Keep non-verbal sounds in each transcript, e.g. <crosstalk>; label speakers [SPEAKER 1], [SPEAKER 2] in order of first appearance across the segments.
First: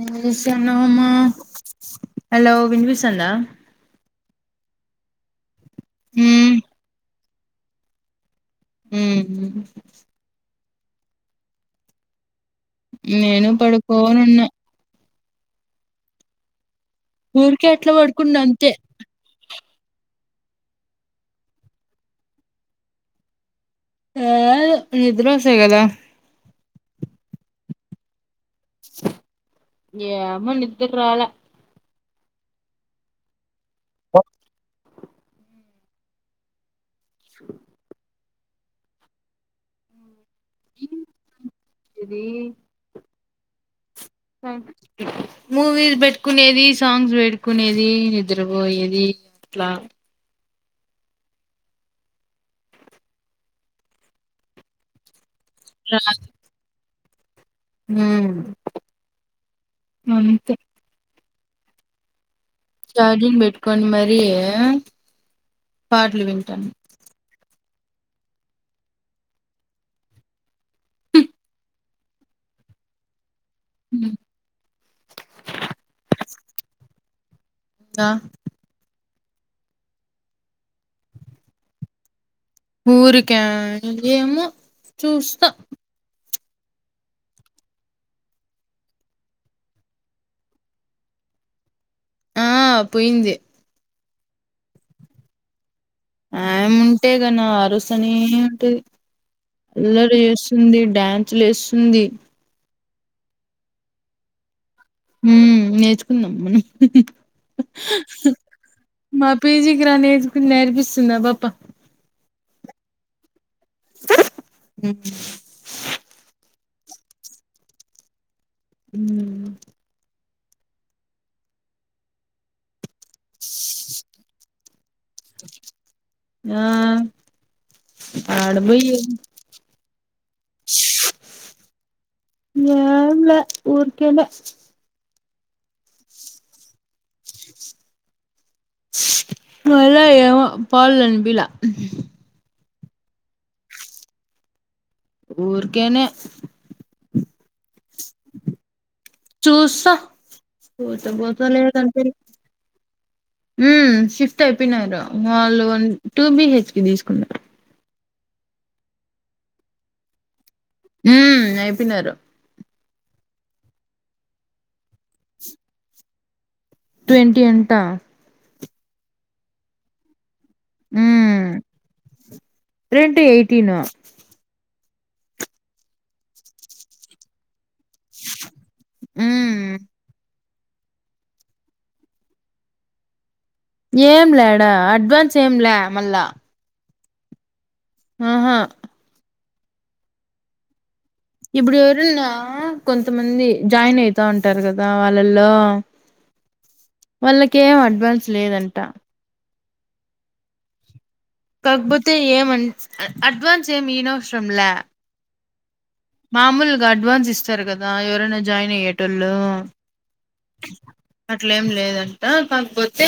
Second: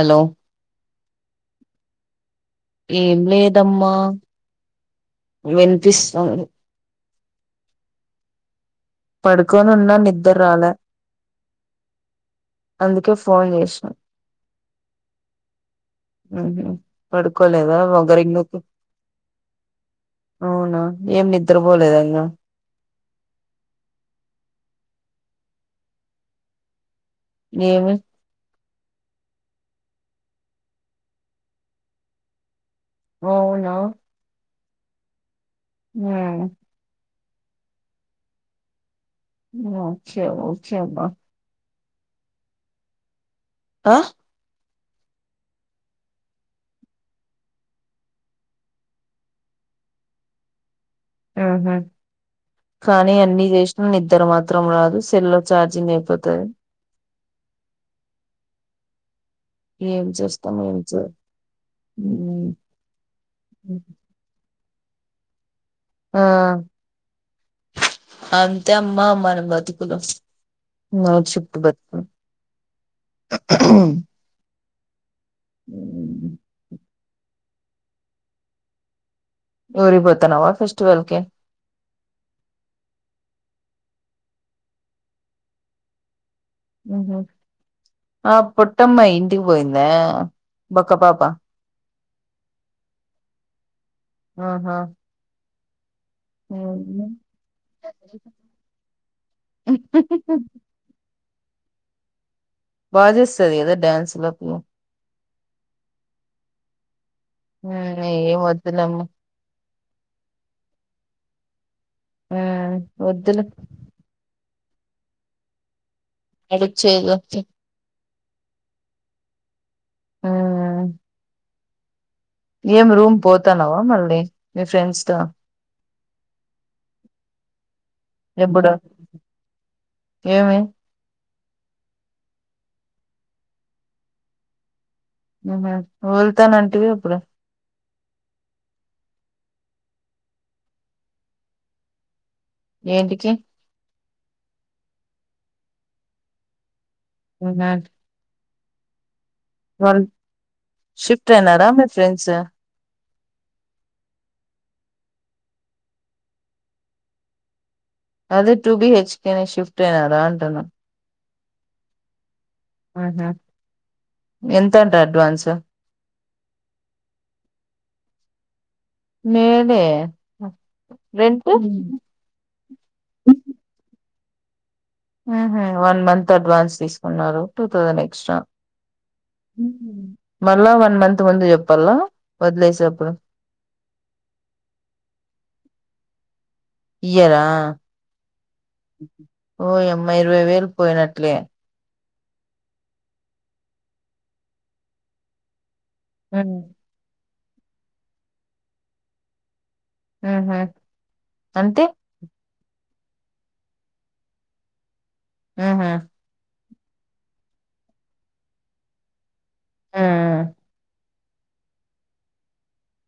[SPEAKER 1] ఏం చేస్తానావ్ అమ్మ
[SPEAKER 2] ఏం వినిపిస్తాంది
[SPEAKER 1] ఉమ్ ఉమ్
[SPEAKER 2] పడుకొని ఉన్నా నిద్దర రాల అందుకే ఫోన్
[SPEAKER 1] నేను
[SPEAKER 2] చేసినా
[SPEAKER 1] పడుకోనున్నా
[SPEAKER 2] ఉహు
[SPEAKER 1] ఊరికే
[SPEAKER 2] పడుకోలేదా
[SPEAKER 1] అట్లా
[SPEAKER 2] వగరింగ్
[SPEAKER 1] పడుకున్నా
[SPEAKER 2] నకు
[SPEAKER 1] అంతే
[SPEAKER 2] <inaudible> అవునా ఏం నిద్రబోలేదా ఇంగా.?
[SPEAKER 1] లేదు నిద్రొసే గదా. !
[SPEAKER 2] ఏమి.?
[SPEAKER 1] ఏమొ నిద్దుట్రాల.
[SPEAKER 2] అవునా. ! న్హా. ఆ చ్చే వొచ్చే అమ్మ.
[SPEAKER 1] ఇదీ.
[SPEAKER 2] ఆః
[SPEAKER 1] హమ్ మూవీస్ బెట్ట్కునేది, సాంగ్స్ బెట్కునేది, నిద్రబోయేది. ఇట్లా.
[SPEAKER 2] ఆహా. ! కానీ అన్ని జేసిన నిద్దరా మాత్రం రాదు సెల్ల్. చార్జీంగ్
[SPEAKER 1] రాదు.
[SPEAKER 2] ఐపోతది.
[SPEAKER 1] ఉమ్
[SPEAKER 2] ఏం
[SPEAKER 1] అంతే
[SPEAKER 2] చూస్తమ్ ఏం చూడ. ఊమ్మ్.
[SPEAKER 1] చార్జింగ్ బెట్ట్కొండ్ మరీ. పాట్లు వింటాను.
[SPEAKER 2] అంత్తెమ్మా మన బతుకులు. నైట్ షిఫ్ట్ బతుకులు.
[SPEAKER 1] హ్మ్.
[SPEAKER 2] ఉ
[SPEAKER 1] న్హా.
[SPEAKER 2] ఊరిబోతనావా ఫెస్టివల్కి.?
[SPEAKER 1] ఊరికా. ! ఏమో చూస్తా. !
[SPEAKER 2] ఉహూ. ఆ పొట్టమ్మా ఇంటికి బోయిందా.? బక్క పాపా. !
[SPEAKER 1] ఆ పోయింది.
[SPEAKER 2] ఆహా.
[SPEAKER 1] ఆయమూంటే
[SPEAKER 2] ఉమ్.
[SPEAKER 1] గనా అరుసనే ఉంటది. అల్లరి ఏస్తుంది, డ్యాన్సులెసుంది.
[SPEAKER 2] బా జేస్తాది గదా డాన్సులాపిల్ల. !
[SPEAKER 1] ఊ. నేర్చుకుందాం మనం హూహూ.
[SPEAKER 2] ఏం వద్దులేమ్మా
[SPEAKER 1] మా పిజీకి రా నేర్చుకుని నేర్పిస్తుందాపాప.
[SPEAKER 2] ఆ వద్దులే.
[SPEAKER 1] ఊ.
[SPEAKER 2] <unintelligible>
[SPEAKER 1] ఊమ్మ్.
[SPEAKER 2] ఉమ్ ఏం రూమ్ పోతాన్నావా మళ్ళీ మీ ఫ్రెండ్స్ తో.?
[SPEAKER 1] ఆ
[SPEAKER 2] ఏబ్బుడూ.?
[SPEAKER 1] ఆడబోయి
[SPEAKER 2] ఏమీ.?
[SPEAKER 1] ఏంలే. ఊర్కేనే.
[SPEAKER 2] ఊహు వెళ్తానంటివి అప్పుడు.? !
[SPEAKER 1] మళ్ళా ఏమొ పోవాలన్పిలా.
[SPEAKER 2] ఏంటికి.?
[SPEAKER 1] ఊర్కేనే.
[SPEAKER 2] <unintelligible>
[SPEAKER 1] చూస్సా
[SPEAKER 2] వాళ్ళు
[SPEAKER 1] పొతే
[SPEAKER 2] షిఫ్ట్
[SPEAKER 1] బోతా
[SPEAKER 2] అయినారా మీ
[SPEAKER 1] లేదంటే లే.
[SPEAKER 2] ఫ్రెండ్స్
[SPEAKER 1] ఊ షిఫ్ట్ అయిపోయినారు వాళ్ళు అన్ టూబిహెచ్కే దీస్కున్నారు.
[SPEAKER 2] అదే టుబిహెచ్కేనే షిఫ్ట్ ఐనారా అంటానా.
[SPEAKER 1] ఊ అయిపోయినారు.
[SPEAKER 2] ఆహ ఎంతంట అడ్వాన్స్
[SPEAKER 1] ట్వంటీ అంటా
[SPEAKER 2] మేలే రెంట్
[SPEAKER 1] హ్మ్ రెండు ఎయిటీన్
[SPEAKER 2] ఉహు వన్ మంత్ అడ్వాన్స్ తీసుకున్నారు. టూ తౌసండ్ ఎక్స్టా
[SPEAKER 1] మ్మ్
[SPEAKER 2] మళ్ళా వన్ మంత్ ముందు చెప్పాల, వదిలేసేప్పుడు
[SPEAKER 1] ఏంలేడా, అడ్వాన్స్ ఏంలే మళ్ళా
[SPEAKER 2] ఇయ్యరా
[SPEAKER 1] ఆహా
[SPEAKER 2] ఓయమ్మ ఇరవై వేలు పోయిన
[SPEAKER 1] ఇప్పుడు ఎవరన్నా కొంతమంది జాయిన్ అయితా ఉంటారు కదా వాళ్ళల్లో
[SPEAKER 2] ఆ
[SPEAKER 1] వాళ్ళకేం అడ్వాన్స్ లేదంట
[SPEAKER 2] ఊహు
[SPEAKER 1] కాకపోతే ఏమన్ అడ్వాన్స్ ఏం ఇయనవసరం లా
[SPEAKER 2] ఆహా
[SPEAKER 1] మాములుగా అడ్వాన్స్ ఇస్తారు కదా ఎవరైనా జాయిన్ అయ్యేటోళ్ళు
[SPEAKER 2] ఆ
[SPEAKER 1] అట్లేం లేదంట కాకపోతే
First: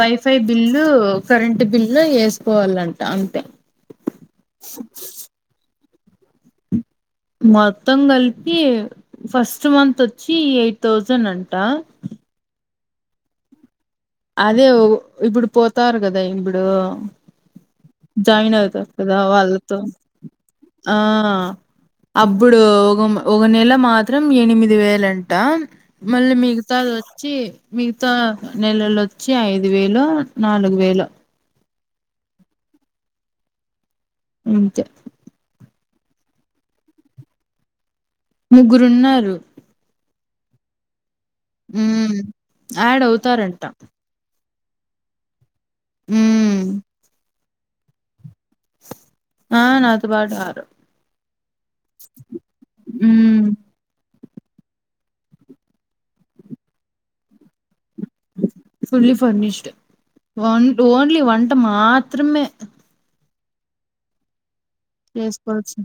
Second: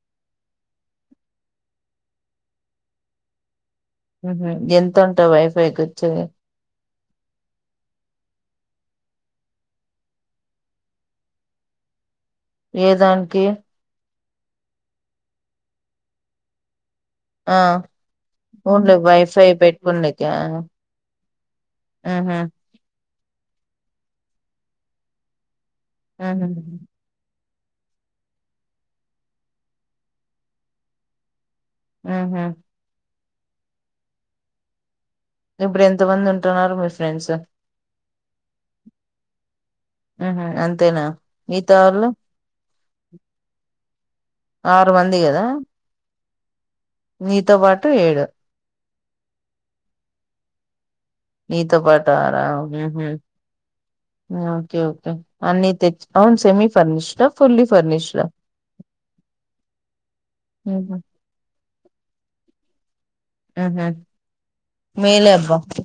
[SPEAKER 1] వైఫై బిల్లు కరెంట్ బిల్లు ఏసుకోవాలంట అంతే
[SPEAKER 2] ఉహు ఎంతంటా వైఫైకొచ్చే
[SPEAKER 1] మొత్తం కలిపి, ఫస్ట్ మంత్ వచ్చి ఎయిట్ థౌజండ్ అంట
[SPEAKER 2] ఏదానికి
[SPEAKER 1] అదే ఇప్పుడు పోతారు కదా ఇప్పుడు
[SPEAKER 2] ఆ
[SPEAKER 1] జాయిన్ అవుతా
[SPEAKER 2] ఓన్లీ
[SPEAKER 1] కదా
[SPEAKER 2] వైఫై
[SPEAKER 1] వాళ్ళతో
[SPEAKER 2] పెట్టుకునేకా
[SPEAKER 1] ఆ
[SPEAKER 2] ఉహు
[SPEAKER 1] అప్పుడు ఒక మ ఒక నెల మాత్రం ఎనిమిది వేలంట మళ్ళీ
[SPEAKER 2] ఉహు
[SPEAKER 1] మిగతాది వచ్చి మిగతా నెలలొచ్చి ఐదు వేలో నాలుగు వేలో
[SPEAKER 2] ఆహా
[SPEAKER 1] అంతే
[SPEAKER 2] ఇప్పుడు ఎంత మంది ఉంటున్నారు మీ ఫ్రెండ్స్
[SPEAKER 1] ముగ్గురున్నారు
[SPEAKER 2] ఆహ అంతేనా మిగతా వాళ్ళు
[SPEAKER 1] ఉమ్ యాడ్ అవుతారంట
[SPEAKER 2] ఆరుమంది కదా
[SPEAKER 1] ఊమ్
[SPEAKER 2] నీతో పాటు ఏడు
[SPEAKER 1] ఆ నాతో పాటు ఆరు
[SPEAKER 2] నీతో పాటు ఆరా ఉహూ
[SPEAKER 1] ఉమ్
[SPEAKER 2] ఓకే ఓకే అన్ని తెచ్ అవును సెమీ ఫర్నిష్డా ఫుల్లీ ఫర్నిష్డా
[SPEAKER 1] ఫుల్లీ ఫర్నిష్డ్ వన్
[SPEAKER 2] ఉహు
[SPEAKER 1] ఓన్లీ వన్ మాత్రమే
[SPEAKER 2] ఉహూ
[SPEAKER 1] చేసుకోవచ్చు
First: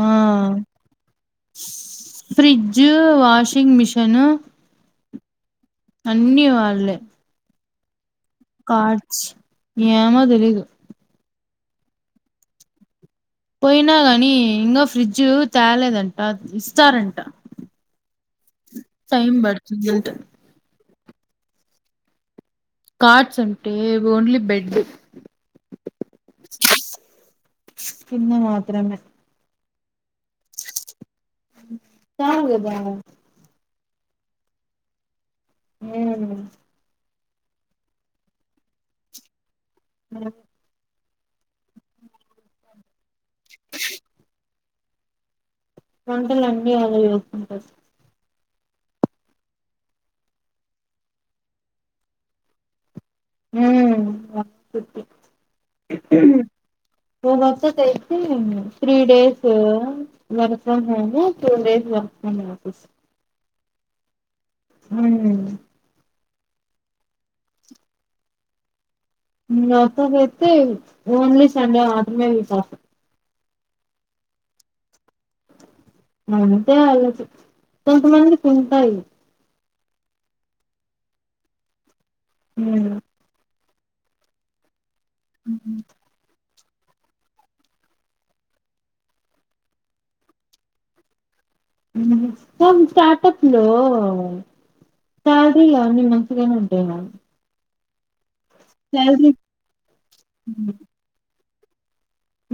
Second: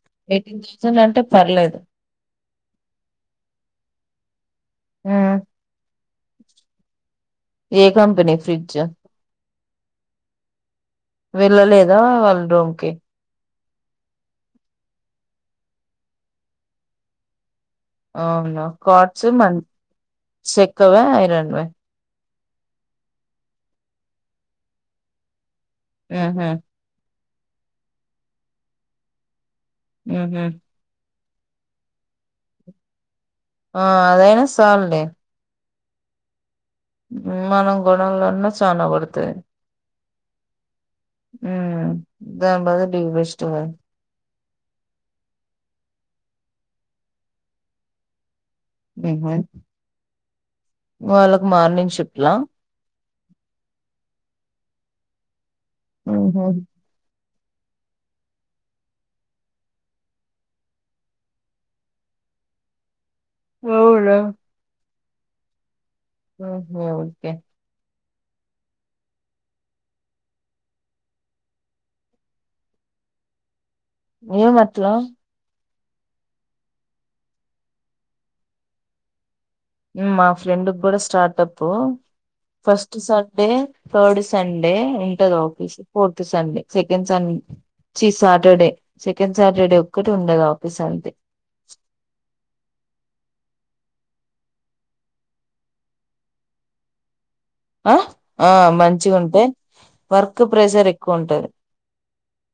[SPEAKER 1] ఆ
[SPEAKER 2] ఎయిటీన్ థౌసండ్ అంటే పర్లేదు
[SPEAKER 1] ఫ్రిడ్జ్ వాషింగ్ మిషన్
[SPEAKER 2] ఊ
[SPEAKER 1] అన్ని వాళ్ళే
[SPEAKER 2] ఏ కంపెనీ ఫ్రిడ్జ్
[SPEAKER 1] కాట్స్ ఏమో తెలీదు
[SPEAKER 2] వెళ్ళలేదా వాళ్ళ రూమ్కి
[SPEAKER 1] పోయినా గాని ఇంగా ఫ్రిడ్జ్ తేలేదంట, ఇస్తారంట.
[SPEAKER 2] అవునా కార్ట్స్
[SPEAKER 1] టైం
[SPEAKER 2] మ
[SPEAKER 1] పడుతుందంట
[SPEAKER 2] చెక్కవా, ఐరన్వా?
[SPEAKER 1] కార్ట్స్ అంటే ఓన్లీ బెడ్.
[SPEAKER 2] ఆహా
[SPEAKER 1] కింద మాత్రమే.
[SPEAKER 2] హుహ్
[SPEAKER 1] చాలుగదా
[SPEAKER 2] ఆ అదైనా సాలులే.
[SPEAKER 1] ఏ <inaudible>
[SPEAKER 2] మనం గొనాలన్నా చానా పడతది.
[SPEAKER 1] అ
[SPEAKER 2] హ్మ్ దాని బదులు ఇది బెస్ట్ కదా.
[SPEAKER 1] వంటలు అన్నీ ఎలా చేసుకుంటారు.
[SPEAKER 2] హుహ్ వాళ్ళకు మార్నింగ్ షిప్ట్ లా.
[SPEAKER 1] హ్ ఫస్ట్ షిప్టి.
[SPEAKER 2] ఉహు.
[SPEAKER 1] మూడు రోజులు చెయిచ్చి three days work from home, two days work from office.
[SPEAKER 2] అవునా.
[SPEAKER 1] హ్మ్
[SPEAKER 2] ఆహా ఓకే.
[SPEAKER 1] నాతోనైతే ఓన్లీ సండే మాత్రమే వీక్ ఆఫ్.
[SPEAKER 2] ఏమి అట్లో
[SPEAKER 1] అంతే ఆళ్ళకి కొంతమందికి ఉంటాయి.
[SPEAKER 2] మా ఫ్రెండ్ కూడా startup first Saturday third Sunday ఉంటది ఆఫీస్ ఫోర్త్ సండే సెకండ్ సం చి సాటర్డే సెకండ్ సాటర్డే ఒక్కటి ఉండదు ఆఫీస్ అంతే.
[SPEAKER 1] పుహ్ మొత్తం స్టార్టప్ లో సాలరీలు అవన్ని మంచిగనే ఉంటయిగా.
[SPEAKER 2] ఆ ఆ మంచిగా ఉంటయి వర్క్ ప్రెజర్ ఎక్కువ ఉంటది.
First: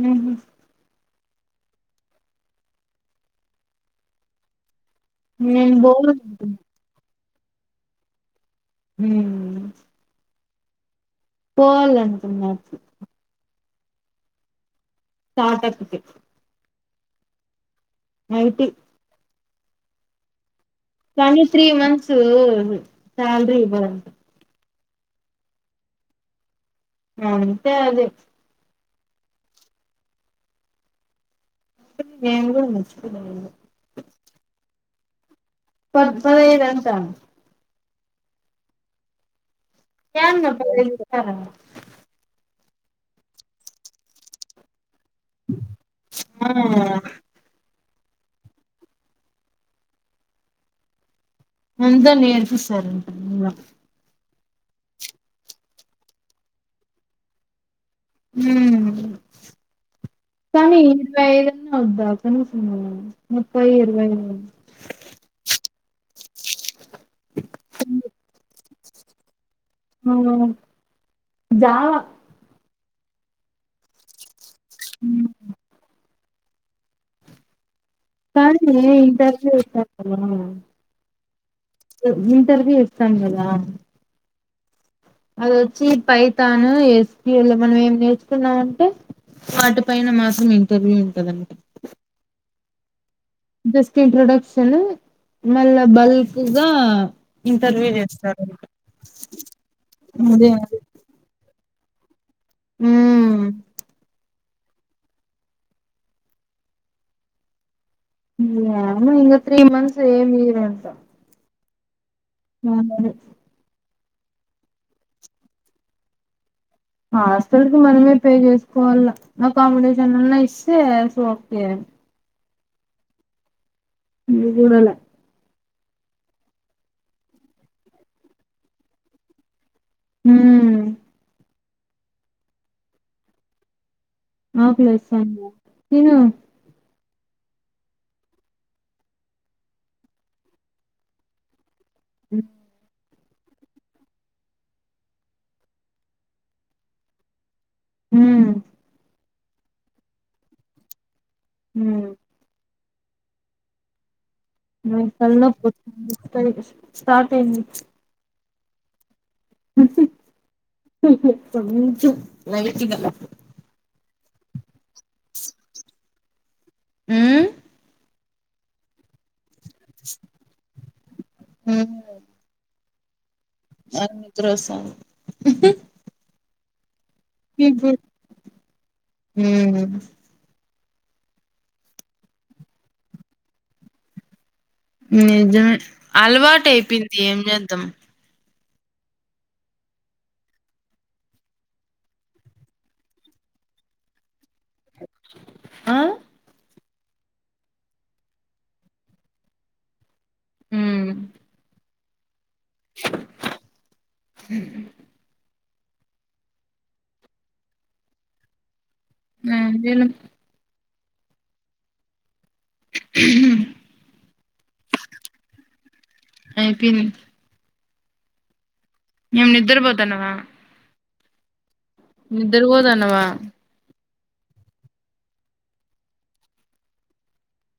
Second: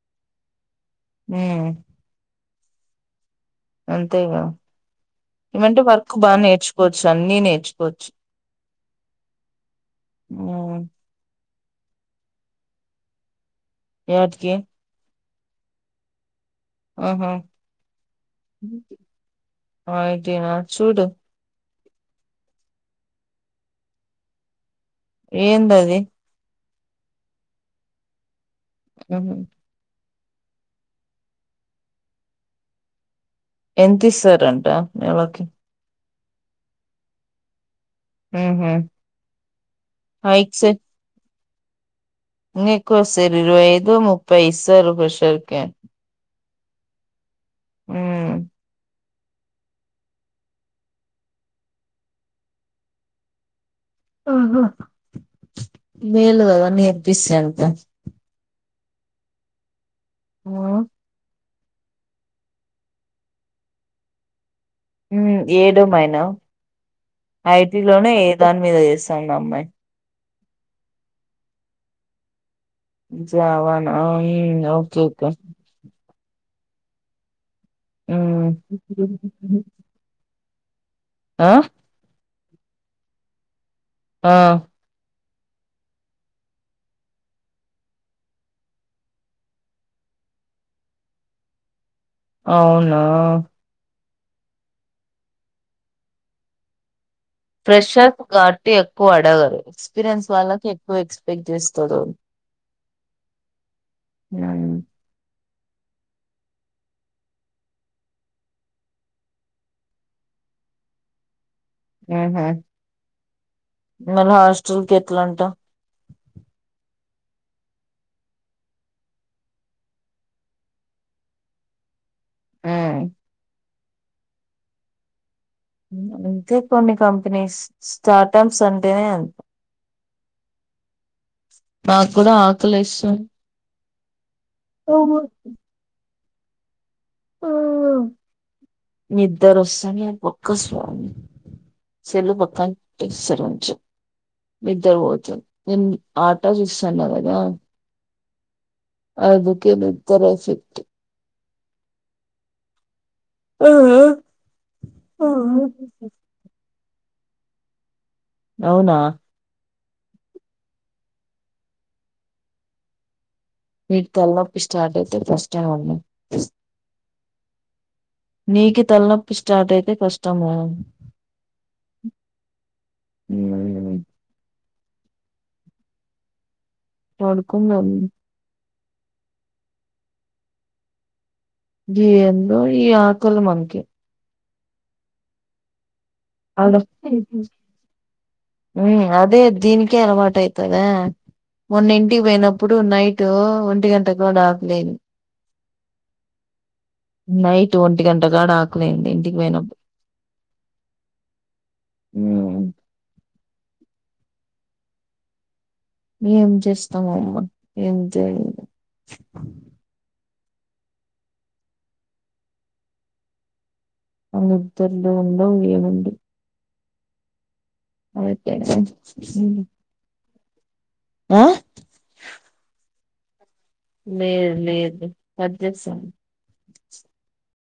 [SPEAKER 1] హుహ్
[SPEAKER 2] హ్ అంతేగా
[SPEAKER 1] నేను
[SPEAKER 2] ఏమంటే వర్క్
[SPEAKER 1] పోవాలనుకున్నా
[SPEAKER 2] బానేర్చుకోవచ్చు. అన్నీ నేర్చుకోవచ్చు.
[SPEAKER 1] హ్మ్
[SPEAKER 2] హ్
[SPEAKER 1] పోవాలనున్నా <inaudible>
[SPEAKER 2] ఏటికి
[SPEAKER 1] స్టార్టప్ కి
[SPEAKER 2] ఆహా
[SPEAKER 1] ఐటీ
[SPEAKER 2] ఐటీనా చూడు
[SPEAKER 1] కానీ త్రీమంత్స్ సాలరీ ఇవ్వరంటా.
[SPEAKER 2] ఏందది.
[SPEAKER 1] అంతే అది.
[SPEAKER 2] హుహ్
[SPEAKER 1] నేను కూడా మంచిపిల్లనే
[SPEAKER 2] ఎంత ఇస్తరంట నెలకి.
[SPEAKER 1] పది పదైదు అంటా.
[SPEAKER 2] ఆహా
[SPEAKER 1] ఏంది అబ్బా <unintelligible>
[SPEAKER 2] నీకో సెరీ ఇరవై ఐదు, ముప్పై ఇస్సర్రు పషూకే
[SPEAKER 1] ఆహ్
[SPEAKER 2] హ్మ్
[SPEAKER 1] అంతా నేర్పిసారంట <unintelligible>
[SPEAKER 2] మేలు కద నేర్పిసే అంత
[SPEAKER 1] ఉమ్ కానీ
[SPEAKER 2] ఉమ్
[SPEAKER 1] ఇరువైళ్ళు నోద్దాక చూసున్నావ్ ముప్పై ఏడువేలు
[SPEAKER 2] ట్ మైనా ఐటీ లోనే ఏ దాని మీద చేస్తాన్దా. అమ్మాయి
[SPEAKER 1] అవునవున్ జావా
[SPEAKER 2] మంచిగావానా ఈ ఆ ఓకే ఓకే ఉమ్
[SPEAKER 1] కానీ ఇంటర్వ్యూ
[SPEAKER 2] ఆ
[SPEAKER 1] ఇస్తాం గాదా.
[SPEAKER 2] ఆ
[SPEAKER 1] అదొచ్చి పైతాను ఎస్పి వొళ్ళం మనం ఏం నేర్చుకున్నామంటే. పాట పైన మాత్రం. ఇంటర్వ్యూ ఉంటదనమాటా.
[SPEAKER 2] అవునా
[SPEAKER 1] ఇన్ట్రడక్షన్ మళ్ళా బల్క్ గా ఇంటర్వ్యూ
[SPEAKER 2] ఫ్రెషర్ప్
[SPEAKER 1] చేస్తారు
[SPEAKER 2] గావ్ట్టి ఎక్కువ అడగరు ఎక్స్పీరియన్స్
[SPEAKER 1] అదే
[SPEAKER 2] వాళ్ళకి ఎక్కువ ఎక్స్పెక్ట్ చేస్ స్తారు
[SPEAKER 1] హ్మ్
[SPEAKER 2] నాయుమ్
[SPEAKER 1] యామో ఇంగా త్రీ మంత్స్ ఏమియరాంట. నో మరి
[SPEAKER 2] మళ్ళ హాస్టల్కి ఎట్లాంట.
[SPEAKER 1] హాస్టల్ కి మనమే పే చేసుకోవాళ్ళ. అ అకామిడేషల్న్న ఇస్తే. సో ఓకే
[SPEAKER 2] ఉహ్
[SPEAKER 1] ఇల్లు జూడాల
[SPEAKER 2] అంతే కొన్ని కంపెనీస్ స్టార్టప్స్ అంటేనే అంత.
[SPEAKER 1] ఉహ్మ్
[SPEAKER 2] నాక్ గూడా ఆకలేస్తుంద్
[SPEAKER 1] ఆకలేస్తాందా తిను
[SPEAKER 2] నిద్ధరోసమి పక్క స్వామీ సెళ్ళు పక్కాన్ స్తారు. కొంచం నిద్దరు పోతుంది. నేను ఆట చూస్తాన్నా కదా.
[SPEAKER 1] ఉహ్మ్
[SPEAKER 2] అందుకే నిద్దర్ ఎఫిక్ట్
[SPEAKER 1] ఉహ్మ్
[SPEAKER 2] ఆహ్ ఆ
[SPEAKER 1] నిక్ తల్ల్నోప్ ఇప్డే స్టార్ట్ అయింది.
[SPEAKER 2] అవునా
[SPEAKER 1] ఎపనుంచో లైట్ గా
[SPEAKER 2] ఈ తల్నొప్పి స్టార్ట్ అయితే కష్టం. అమ్మ
[SPEAKER 1] ఉమ్
[SPEAKER 2] నీకి తల్నోపీ స్టార్ట్ అయితే కష్టము. ఏమా
[SPEAKER 1] నాక్ నిద్రొస్తంద్
[SPEAKER 2] పండుకొమలి
[SPEAKER 1] ఉమ్ హు
[SPEAKER 2] ఎందో ఈ ఆకాలి మనకి
[SPEAKER 1] నిజమే అలవాటు అయిపోయింది. ఏం చేద్దాం.
[SPEAKER 2] ఉ అదే దీనకే అలవాటు అయితద మొన్న ఇంటికి పోయినప్పుడు నైట్ ఒంటి గంటకు కూడా ఆకలేదు
[SPEAKER 1] ఆ
[SPEAKER 2] నైట్ ఒంటి గంటగాడ ఆకలయింది ఇంటికి పోయినప్పుడు
[SPEAKER 1] మ్మ్
[SPEAKER 2] మ్మ్
[SPEAKER 1] హ
[SPEAKER 2] ఏం చేస్తామ అమ్మ ఏం చేయ
[SPEAKER 1] <unintelligible> హ
[SPEAKER 2] ఆ నిద్దర్లు ఉండవ్ ఎం ఉండవ్
[SPEAKER 1] అయిపొయింది
[SPEAKER 2] <unintelligible>
[SPEAKER 1] ఎం నిద్రపోతాన్నావా
[SPEAKER 2] ఆ
[SPEAKER 1] నిద్దరపోదన్నవా
[SPEAKER 2] లేదు లేదు కట్ జెస్తన్నా